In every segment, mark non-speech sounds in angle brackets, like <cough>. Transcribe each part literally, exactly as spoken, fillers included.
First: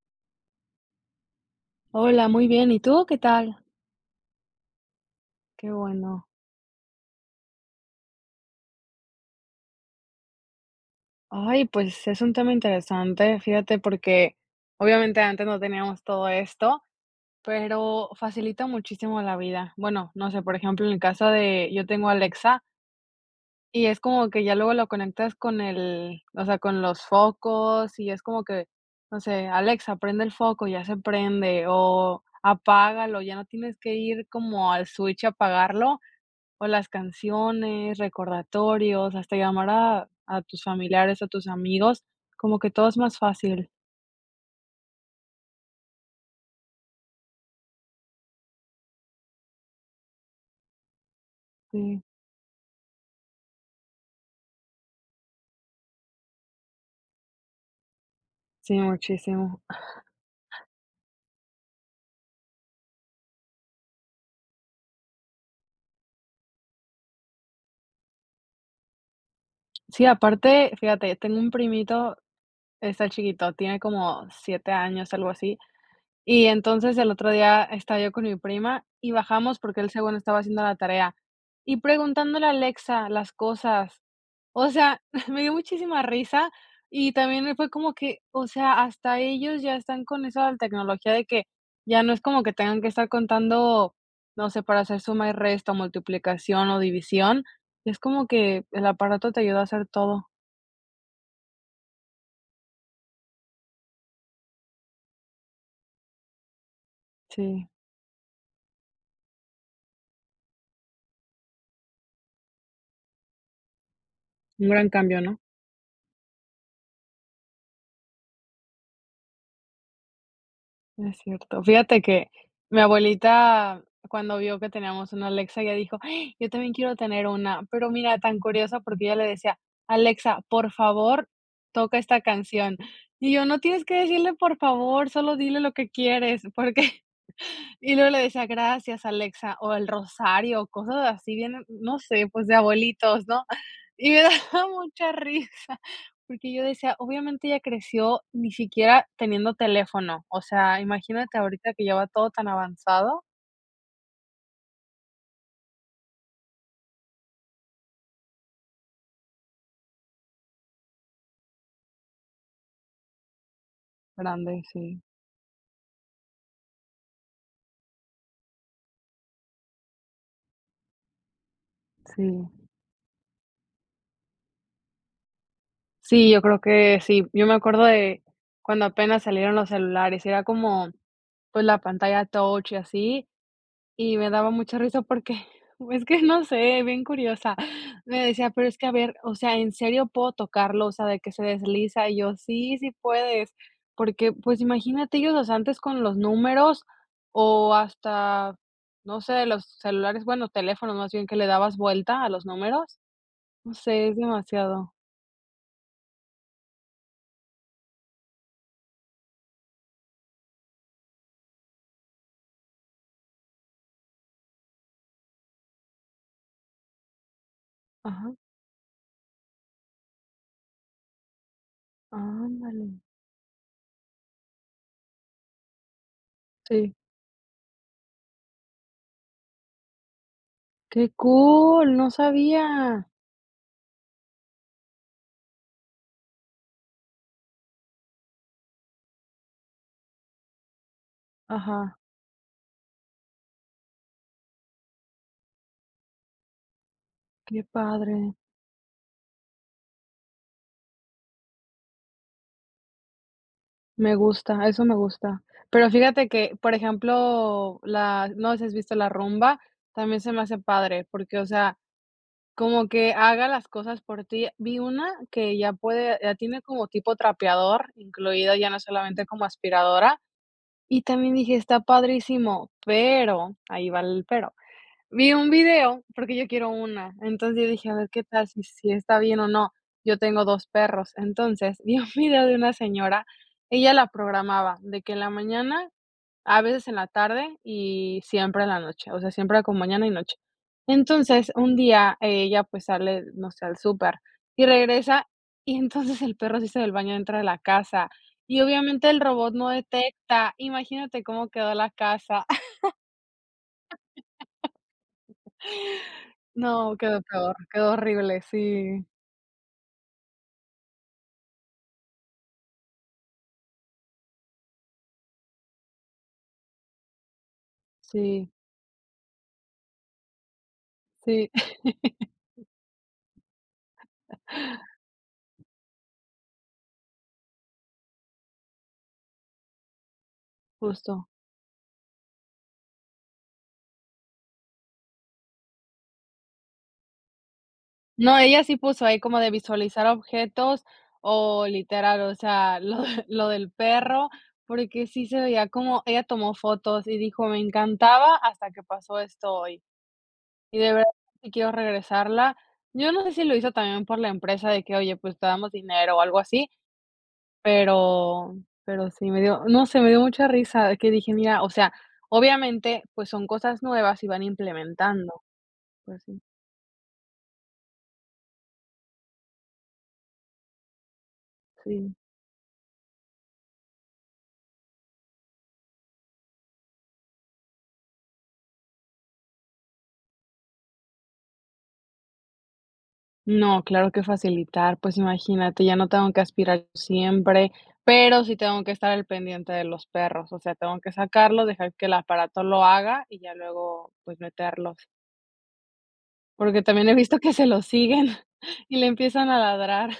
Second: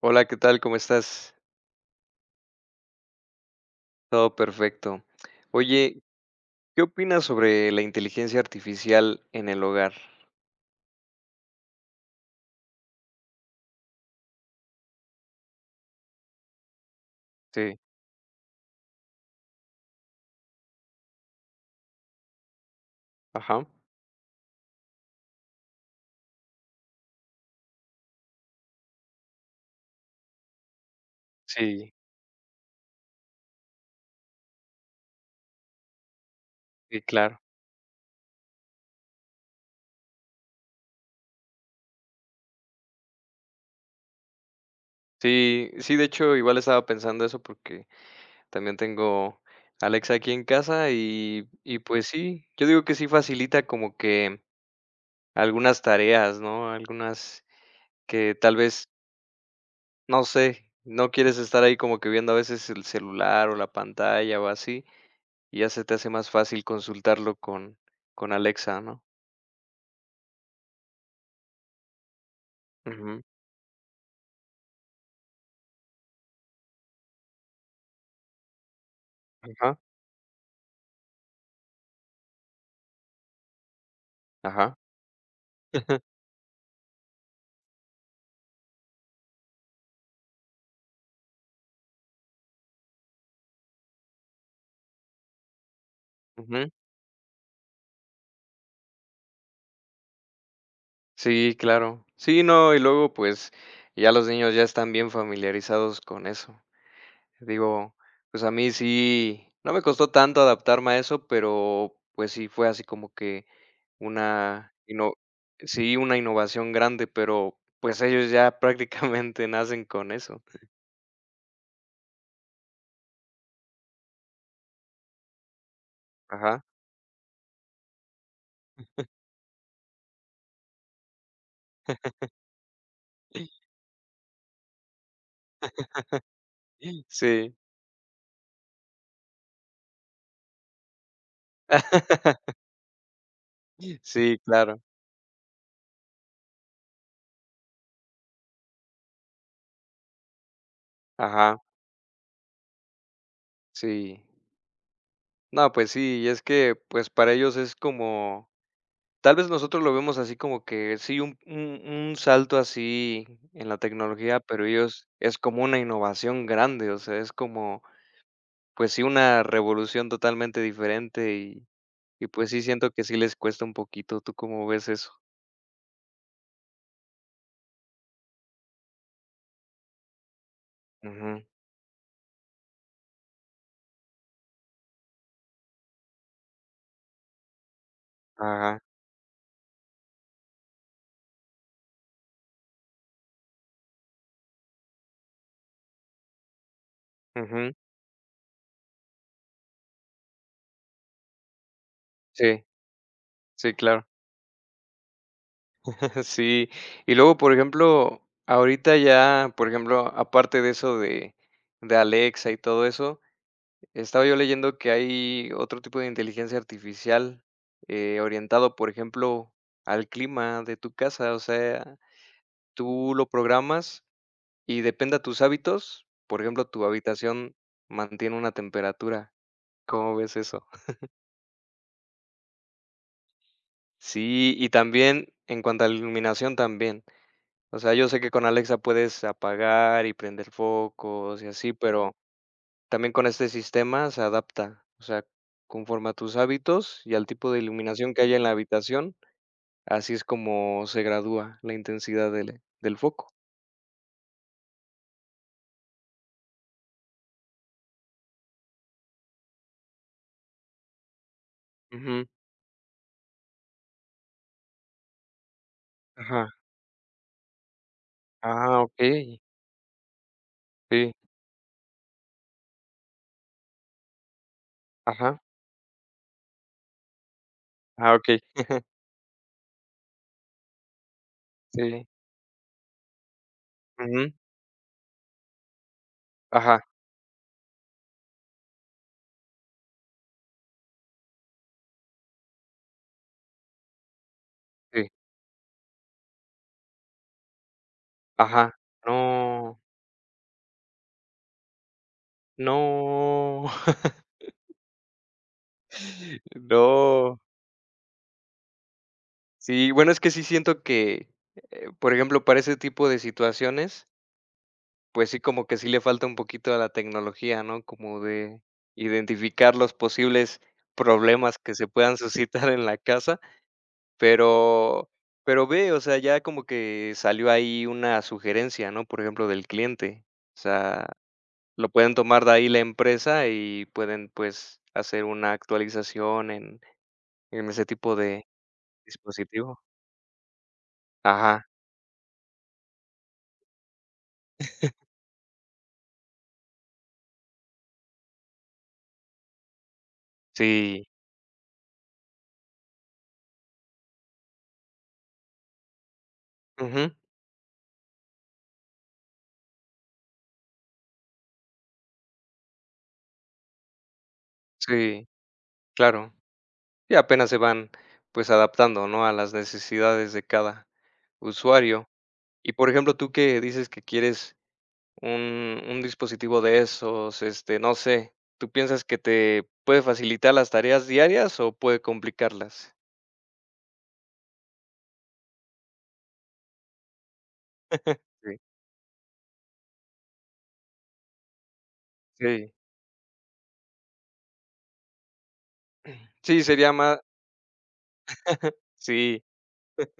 Hola, ¿qué tal? ¿Cómo estás? Hola, muy bien. ¿Y tú qué tal? Todo perfecto. Qué Oye, bueno. ¿qué opinas sobre la inteligencia artificial en el hogar? Ay, pues es un tema interesante, fíjate, porque obviamente antes no teníamos todo esto, Sí, pero facilita muchísimo la vida. Bueno, no sé, por ejemplo, en el caso de yo tengo Alexa ajá. y es como que ya luego lo conectas con el, o sea, con los focos y es como que, no sé, Alexa, prende el foco, ya se prende Sí, o apágalo, ya no tienes que ir como al switch a apagarlo. O las sí, claro. canciones, recordatorios, hasta llamar a a tus familiares, a tus amigos, como que todo es más fácil. Sí, sí, de hecho, igual estaba pensando eso porque también tengo Alexa aquí en casa y, y Sí, pues sí, yo digo que sí facilita como que algunas tareas, ¿no? Algunas que tal sí, vez, muchísimo. no sé, no quieres estar ahí como que viendo a veces el celular o la pantalla o así. Y ya se te hace más fácil consultarlo con con Alexa, ¿no? Sí, aparte, fíjate, tengo un primito, está Ujú. chiquito, tiene como siete años, algo así. Y entonces el otro día estaba yo con mi prima y bajamos Ajá, porque él según estaba haciendo la tarea y preguntándole a Alexa las cosas. O ajá. sea, <laughs> me dio muchísima <laughs> risa y también me fue como que, o sea, hasta ellos ya están con eso de la tecnología de que ya no es como que tengan que estar contando, no sé, para hacer suma y resta, Ujú. multiplicación o división. Es como que el aparato te ayuda a hacer todo. Sí, claro. Sí, no, y luego, pues, ya los niños ya están bien familiarizados con eso. Sí, Digo, pues, a mí sí, no me costó tanto adaptarme a eso, pero, pues, sí fue así como que un una gran ino cambio, ¿no? sí, una innovación grande, pero, pues, ellos ya prácticamente <laughs> nacen con eso. Es cierto. Fíjate que mi abuelita, cuando vio que teníamos una Alexa, ella dijo: "Ay, yo Ajá. también quiero tener una". Pero mira, tan curiosa, porque ella le decía: "Alexa, por favor, toca esta canción". Y yo: "No tienes que decirle por favor, solo dile lo que quieres", porque Sí. y luego le decía: "Gracias, Alexa", o el rosario, cosas así bien, no sé, pues, de <laughs> abuelitos, ¿no? Y me Sí, <laughs> daba claro. mucha risa, porque yo decía: "Obviamente ella creció ni siquiera teniendo teléfono". O sea, imagínate Ajá. ahorita que ya va todo tan avanzado. Sí. No, pues sí, y es que, pues, para ellos es como tal vez nosotros lo vemos así como que sí, un un un salto así en la tecnología, Grande, pero sí, ellos es como una innovación grande, o sea, es como, pues sí, una revolución totalmente diferente y y sí. pues sí siento que sí les cuesta un poquito, ¿tú cómo ves eso? Sí, yo creo que sí. Yo me acuerdo de cuando apenas salieron los celulares, era como, Ujú, pues, la pantalla touch y así. Y me daba mucha risa porque, <laughs> es que no sé, bien curiosa. Me decía: "Pero es ajá, que, a ver, o sea, ¿en serio puedo tocarlo? O sea, de que se desliza". Y yo: "Sí, sí puedes". Porque, pues, imagínate ellos, o sea, antes con los números ujú, o hasta, no sé, los celulares, bueno, teléfonos más bien, que le dabas vuelta a los sí, números. No sí, claro, sé, es demasiado. <laughs> sí. Y luego, por ejemplo, ahorita ya, por ejemplo, aparte de eso de de Alexa y todo eso, estaba yo leyendo que hay otro tipo de inteligencia artificial, eh, Ajá, orientado, por ejemplo, al clima de tu casa. O sea, ándale. tú lo programas y depende a tus hábitos. Por ejemplo, tu Sí. habitación mantiene una temperatura. ¿Cómo ves eso? Qué cool, no sabía. Sí, y también en cuanto a la iluminación también. O sea, yo sé que con Alexa puedes apagar y prender focos y así, Ajá, pero también con este sistema se adapta, o sea, conforme a tus hábitos y al tipo de qué iluminación que padre. haya en la habitación, así es como se gradúa la intensidad del del foco. Me gusta, eso me gusta. Pero fíjate que, por ejemplo, la, no sé si has visto la rumba, también se me hace padre, porque, o sea, Ujú. como que haga las cosas por ti. Vi una que ya puede ya Ajá. tiene como tipo trapeador incluida, ya no Ah, solamente okey. como aspiradora, y Sí. también dije: "Está padrísimo", pero, ahí va el pero. Vi Ajá. un video, porque yo quiero una. Entonces, yo dije: "A ver Ah, qué okey. tal, si si está bien o no". Yo tengo dos perros. Entonces, <laughs> vi Sí. un video de una señora, ella la Ujú. programaba de que en la mañana, a Ajá. veces en la tarde y siempre en la noche, o sea, siempre con mañana y noche. Entonces, un día ella, pues, sale, no sé, al súper y Sí. regresa, y entonces el perro se hizo del baño dentro de la casa, y Ajá. obviamente el robot no No. detecta. Imagínate cómo quedó la casa. <laughs> No. <laughs> No, quedó No. peor, quedó horrible, sí. Sí, bueno, es que sí siento que, eh, por ejemplo, para ese tipo de situaciones, pues sí, como que sí le falta un poquito a la tecnología, ¿no? Como Sí, de identificar los posibles sí, problemas que <laughs> se puedan suscitar en la casa, pero pero ve, o sea, ya como que salió ahí una sugerencia, ¿no? Por ejemplo, del cliente. O sea, justo. lo pueden tomar de ahí la empresa y pueden, pues, hacer una actualización en en ese tipo No, de ella sí puso ahí como de dispositivo. visualizar objetos o Ajá, literal, o sea, <laughs> lo de lo del perro, porque sí se veía como ella tomó fotos y dijo: "Me encantaba hasta que pasó esto hoy, y de sí. verdad que quiero regresarla". Yo no sé si lo hizo también por la empresa de que: "Oye, pues te damos dinero", o algo así, Ujú, pero pero sí me dio, no sé, me dio mucha risa de que dije: "Mira, o sea, obviamente, pues son cosas nuevas y van sí, implementando". Pues claro. sí, Y apenas se van, pues, adaptando, ¿no?, a las necesidades de cada usuario. sí. Y, por ejemplo, tú que dices que quieres un un dispositivo de esos, este, no sé, ¿tú piensas que te puede facilitar las tareas diarias o puede complicarlas? No, claro que facilitar, pues imagínate, ya no tengo que aspirar siempre, pero sí Sí, tengo que estar al pendiente de los perros, o sea, tengo que sacarlos, dejar que el aparato sí. lo haga y ya luego, pues meterlos, Sí, porque sería también he más visto que se los siguen <laughs> y le Sí, empiezan a ladrar.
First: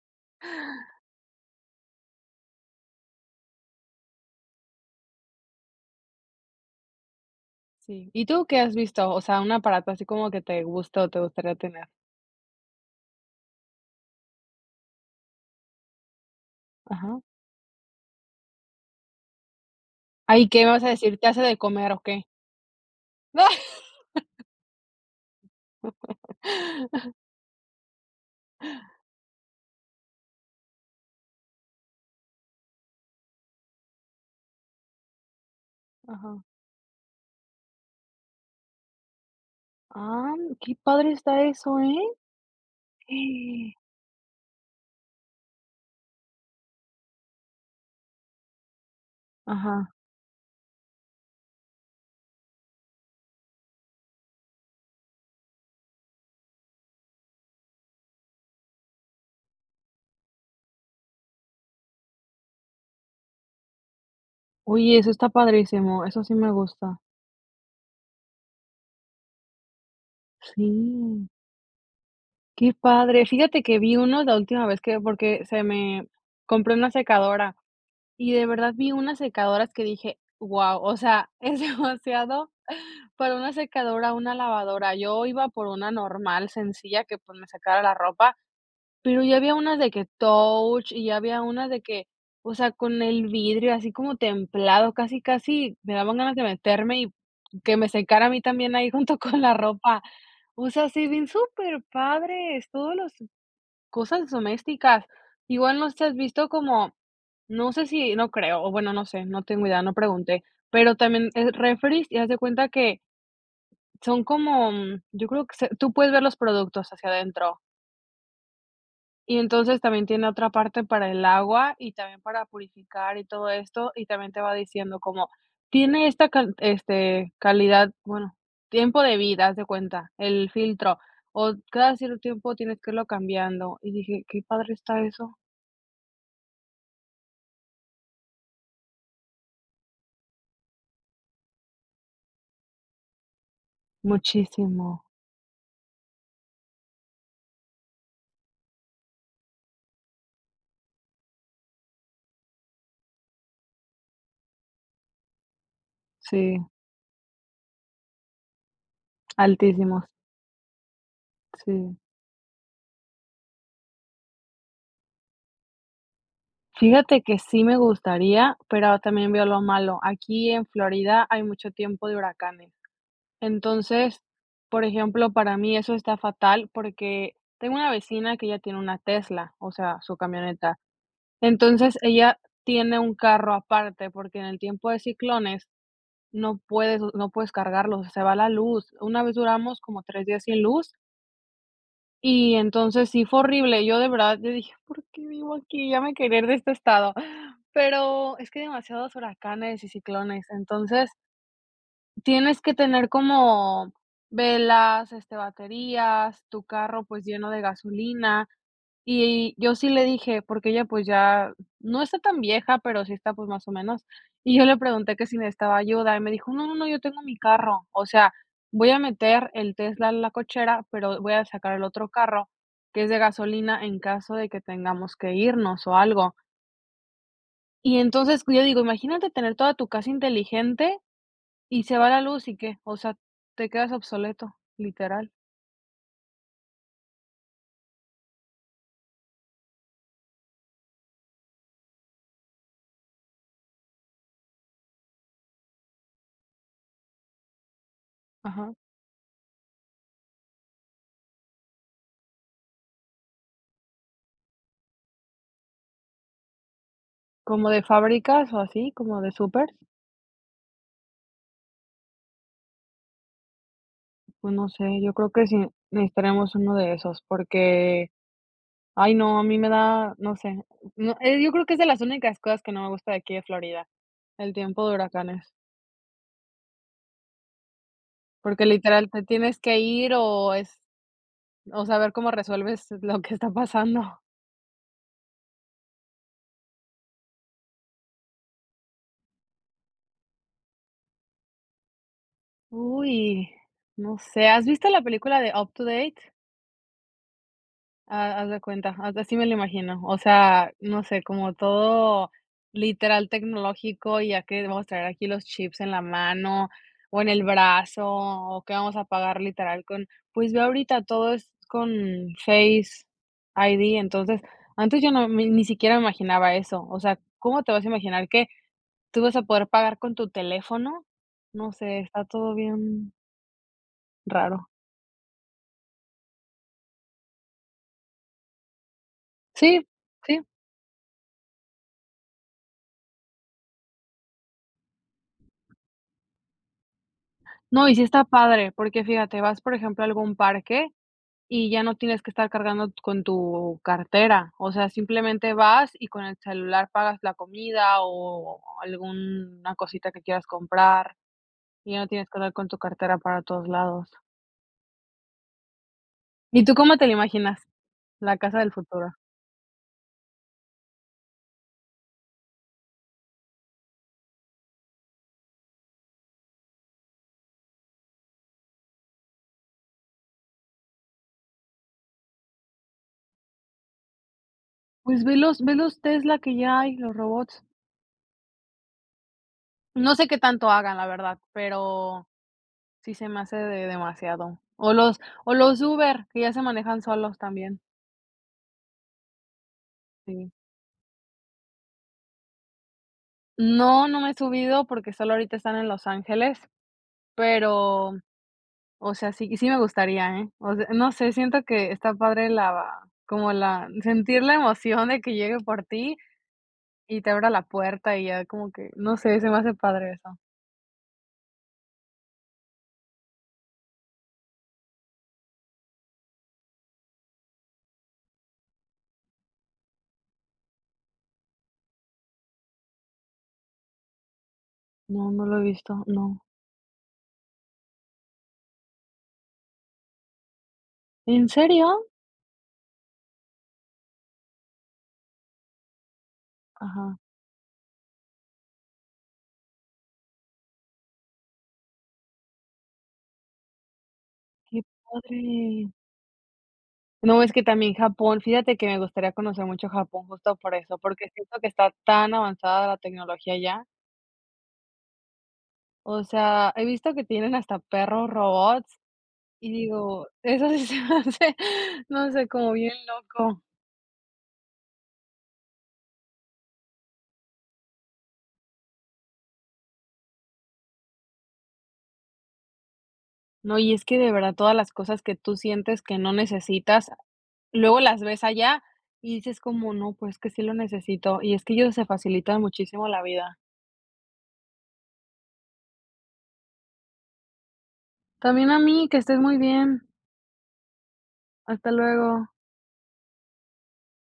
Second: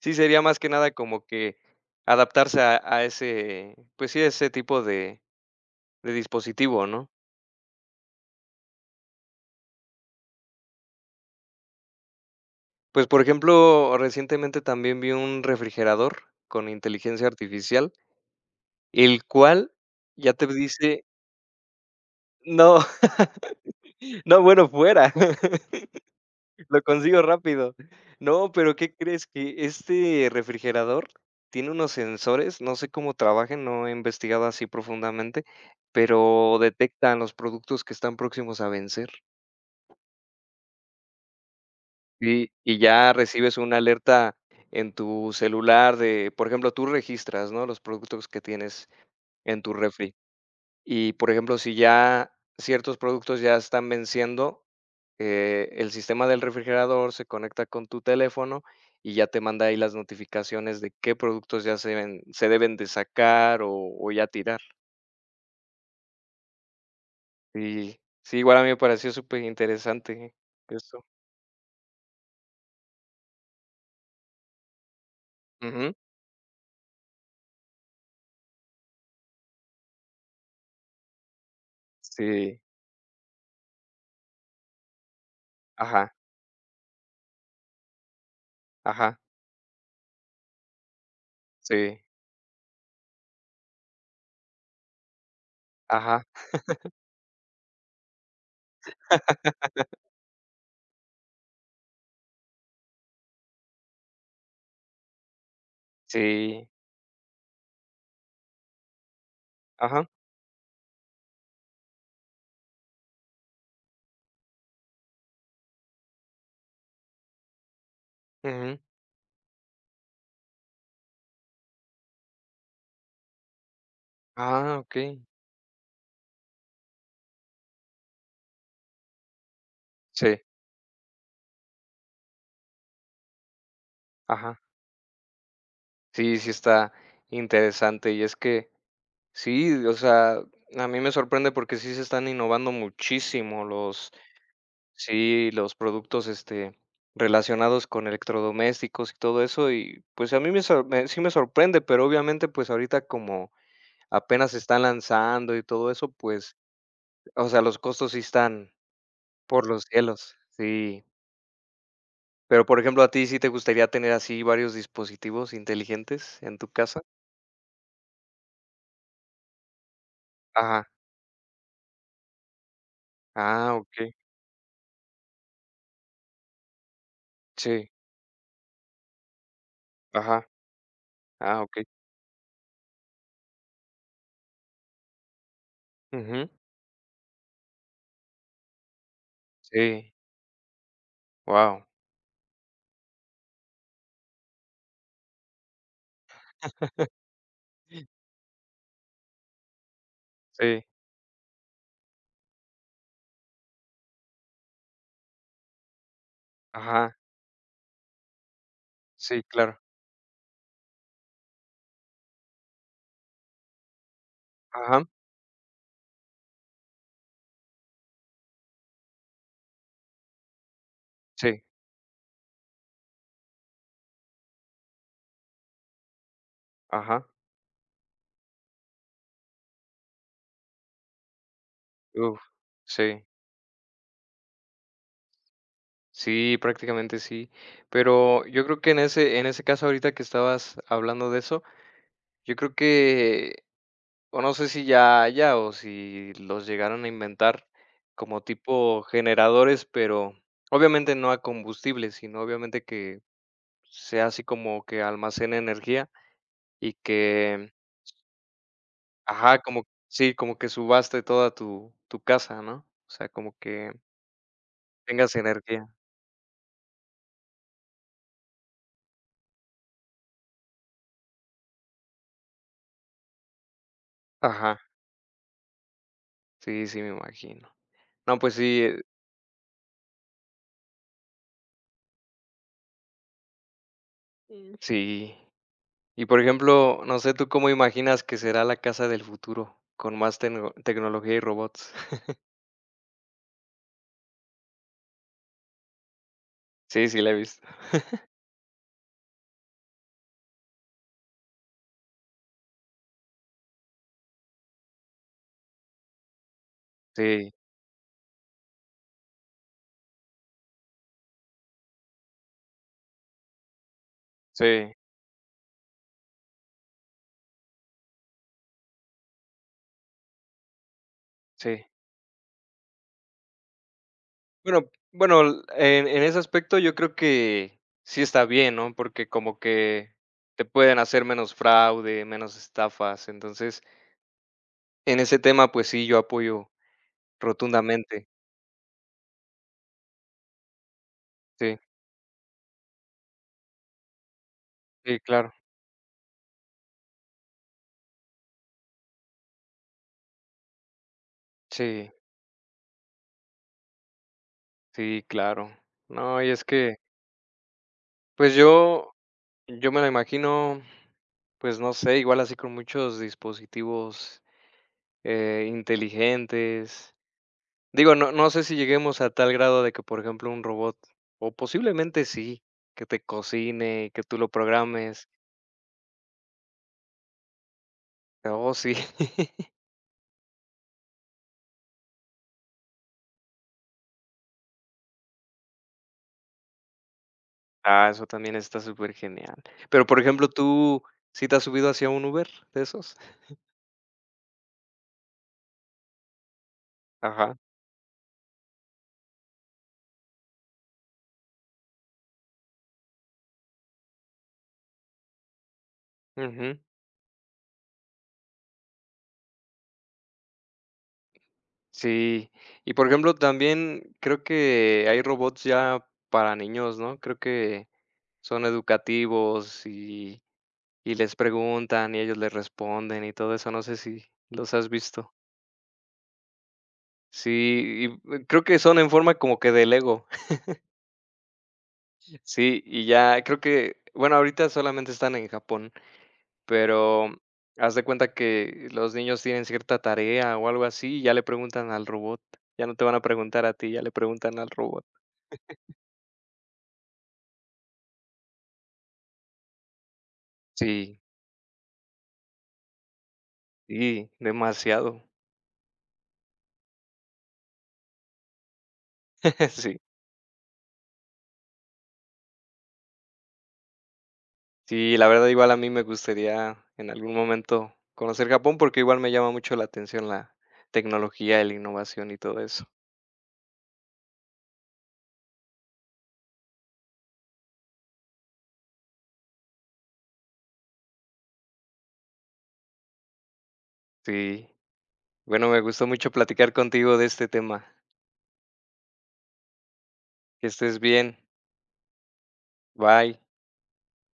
sí, sería más que nada como que adaptarse a a ese, pues sí, a ese tipo de de dispositivo, ¿no? Sí. ¿Y tú qué has visto? O sea, un aparato así como que te gusta o te gustaría tener. Pues, por ejemplo, recientemente también vi un refrigerador con Ajá. inteligencia artificial. El cual ya Ay, te ¿qué me vas a dice: decir? ¿Te hace de comer o qué? "No, <laughs> no, bueno, fuera, <laughs> lo <laughs> consigo rápido". No, pero, ¿qué crees? Que este refrigerador tiene unos sensores, no sé cómo trabajen, no he investigado así profundamente, Ajá. pero detectan los productos que están próximos a vencer. Ah, qué padre está eso, ¿eh? Y y ya recibes una <gasps> alerta en tu celular de, por ejemplo, tú registras, ¿no?, los productos que tienes en tu Ajá. refri. Y, por ejemplo, si ya ciertos productos ya están venciendo, eh, el sistema del refrigerador se conecta con tu teléfono y ya te manda ahí las notificaciones de qué productos ya se deben se deben de sacar o o ya tirar. Oye, eso está padrísimo, eso sí me gusta. Y sí, igual a mí me pareció súper interesante eso. Sí, qué padre. Fíjate que vi uno la última vez que porque se Ujú. me compré una secadora y de verdad vi unas secadoras que dije: "Guau", o sea, <laughs> es demasiado Sí, para una secadora, una lavadora. Yo iba por una ajá, normal, sencilla, que, pues, me sacara la ropa. ajá, Pero ya había unas de que touch y ya había unas de sí, que, o sea, con el vidrio así como templado, casi, casi me daban ajá, ganas de meterme y que me secara a mí también ahí <laughs> junto con la ropa. O sea, se ven súper padres todos los cosas domésticas. Igual no sé si has visto sí, como, no sé si, no creo, o bueno, no sé, no tengo idea, no ajá, pregunté, pero también es refris y haz de cuenta que son como, mm, yo creo que se tú puedes ver los productos hacia adentro. ujú. Y entonces también tiene otra parte para el agua y también para purificar y todo esto, y también te va Ah, diciendo okey. como tiene esta can este, calidad, bueno, tiempo de vida, haz de cuenta, Sí, el filtro, o cada cierto tiempo tienes que irlo cambiando. Y dije: "Qué ajá. padre está eso". Sí, sí está interesante, y es que, sí, o sea, a mí me sorprende porque sí se están innovando muchísimo los, Muchísimo, sí, los productos, este, relacionados con electrodomésticos y todo eso, y pues a mí me sor- me- sí me sorprende, pero obviamente pues ahorita como apenas se están lanzando y todo eso, pues, sí, o sea, los costos sí están por los altísimos, cielos, sí. sí. Pero por ejemplo, ¿a ti sí te gustaría tener así varios dispositivos inteligentes en tu casa? Fíjate que sí me gustaría, pero también veo lo malo. Aquí en Ajá. Florida hay mucho tiempo de huracanes. Ah, ok. Entonces, por ejemplo, para mí eso está fatal porque tengo Sí. una vecina que ya tiene una Tesla, o sea, su Ajá. camioneta. Ah, ok. Entonces, ella tiene un carro aparte porque en el tiempo de ciclones Ujú. no puedes no puedes cargarlos, se va la luz. Una vez duramos como Sí. tres días sin luz Wow, y entonces sí fue horrible. Yo de verdad, yo dije: "¿Por qué vivo aquí? Ya me quería ir de este estado". Pero es que hay demasiados huracanes y ciclones, sí, entonces tienes que tener como velas, este, baterías, tu carro, ajá, pues, lleno de gasolina. sí, Y yo claro, sí le dije, porque ella, pues, ya no está tan vieja, pero sí está, pues, más o menos. Y yo le ajá, pregunté que si necesitaba ayuda, y me dijo: "No, no, no, yo tengo mi carro". O sea, voy a meter el Tesla a la cochera, pero voy a sí, sacar el otro carro, que es de gasolina, en caso de que tengamos que irnos o algo. ajá, Y entonces, yo digo, imagínate tener toda tu casa inteligente y se va la uf, luz, ¿y qué? O sea, sí, te quedas obsoleto, literal. sí, prácticamente sí. Pero yo creo que en ese en ese caso ahorita que estabas hablando de eso, yo creo que, o no sé si ya haya o si los llegaron a inventar como Ajá. tipo generadores, pero obviamente no a combustible, sino obviamente que sea así como que almacene energía y Como que, de fábricas o así, como de ajá, súper, como sí, como que subaste toda tu tu casa, ¿no? O sea, como que pues no sé, yo creo tengas que sí energía. necesitaremos uno de esos, porque, ay no, a mí me da, no sé, no, eh, yo creo que es de las únicas cosas que no me gusta de aquí de Florida, el Ajá, tiempo de huracanes, sí, sí, me imagino. No, pues porque sí, eh, literal te tienes que ir o es, o saber cómo resuelves lo que está pasando. mm, sí. Y, por ejemplo, no sé, ¿tú cómo imaginas que será la casa del futuro con más tecno tecnología y robots? <laughs> Uy, no sé, ¿has visto la película de Up to Date? Sí, sí la he visto. Ah, haz de cuenta, as así me lo imagino. O sea, no sé, como todo literal tecnológico, ya que vamos a traer aquí los chips en la mano o en el Sí, brazo, o que vamos a pagar literal con pues ve ahorita todo es con Face I D, entonces, sí, antes yo no me ni siquiera me imaginaba eso. O sea, ¿cómo te vas a imaginar que tú vas a poder pagar con tu teléfono? No sí. sé, está todo bien raro. Bueno bueno, l en en ese aspecto yo creo que sí está bien, ¿no? Porque como Sí, que sí. te pueden hacer menos fraude, menos estafas, entonces, en ese tema, pues sí, yo apoyo No, y sí está rotundamente. padre, porque fíjate, vas, por ejemplo, a algún parque y Sí, ya no tienes que estar cargando con tu cartera, o sea, sí, simplemente claro. vas y con el celular pagas la comida o alguna cosita que quieras comprar, y ya no Sí, tienes que andar con tu cartera para todos lados. sí, claro. No, y ¿Y es tú cómo que, te la imaginas, la pues casa del futuro? yo yo me lo imagino, pues no sé, igual así con muchos dispositivos, eh, inteligentes. Digo, no no sé si lleguemos a tal grado de que, por ejemplo, un robot, o posiblemente sí, que te cocine y que tú lo Pues programes. ve los ve los Tesla que ya hay, los robots. Oh, sí. <laughs> No sé qué tanto hagan, la verdad, pero sí se me hace de demasiado. O los o los Uber, que ya se manejan solos también, Ah, eso también está súper genial. Pero, por ejemplo, sí. ¿tú sí te has subido hacia un Uber de esos? No, no me he subido porque solo ahorita están en Los Ángeles, Ajá. pero, o sea, sí sí me gustaría, ¿eh? O sea, no sé, siento que está padre la, como la sentir la emoción de que llegue por ti Ujú, y te abra la puerta y ya como que, no sé, se me hace padre eso. sí. Y, por ejemplo, también creo que hay robots ya para niños, ¿no? Creo que son educativos y y les preguntan y ellos les responden y todo eso, no sé si los has No, visto. no lo he visto, no. Sí, y, eh, creo que son en forma como que de Lego. <laughs> ¿En serio? Sí, y ya creo que, bueno, ahorita solamente están en Japón, Ajá, pero haz de cuenta que los niños tienen cierta tarea o algo así, y ya le preguntan al robot. Ya no te van a preguntar a ti, ya le preguntan al qué robot. padre. No, es que también Japón, fíjate que me gustaría conocer mucho Japón justo por eso, Sí. porque siento que está tan avanzada la tecnología allá. Sí, demasiado. O sea, he visto que tienen hasta perros robots. Y <laughs> Sí. digo, eso sí se me hace, no sé, como bien loco. Sí, la verdad igual a mí me gustaría en algún momento conocer Japón porque igual me llama mucho la atención la tecnología, la innovación y todo eso. No, y es que de verdad todas las cosas que tú sientes que no necesitas, luego las ves allá y dices como, no, pues que sí lo necesito. Y es que ellos se facilitan muchísimo la vida. Sí. Bueno, me gustó mucho platicar contigo de este tema. También a mí, que estés muy bien. Que estés bien. Hasta luego. Bye.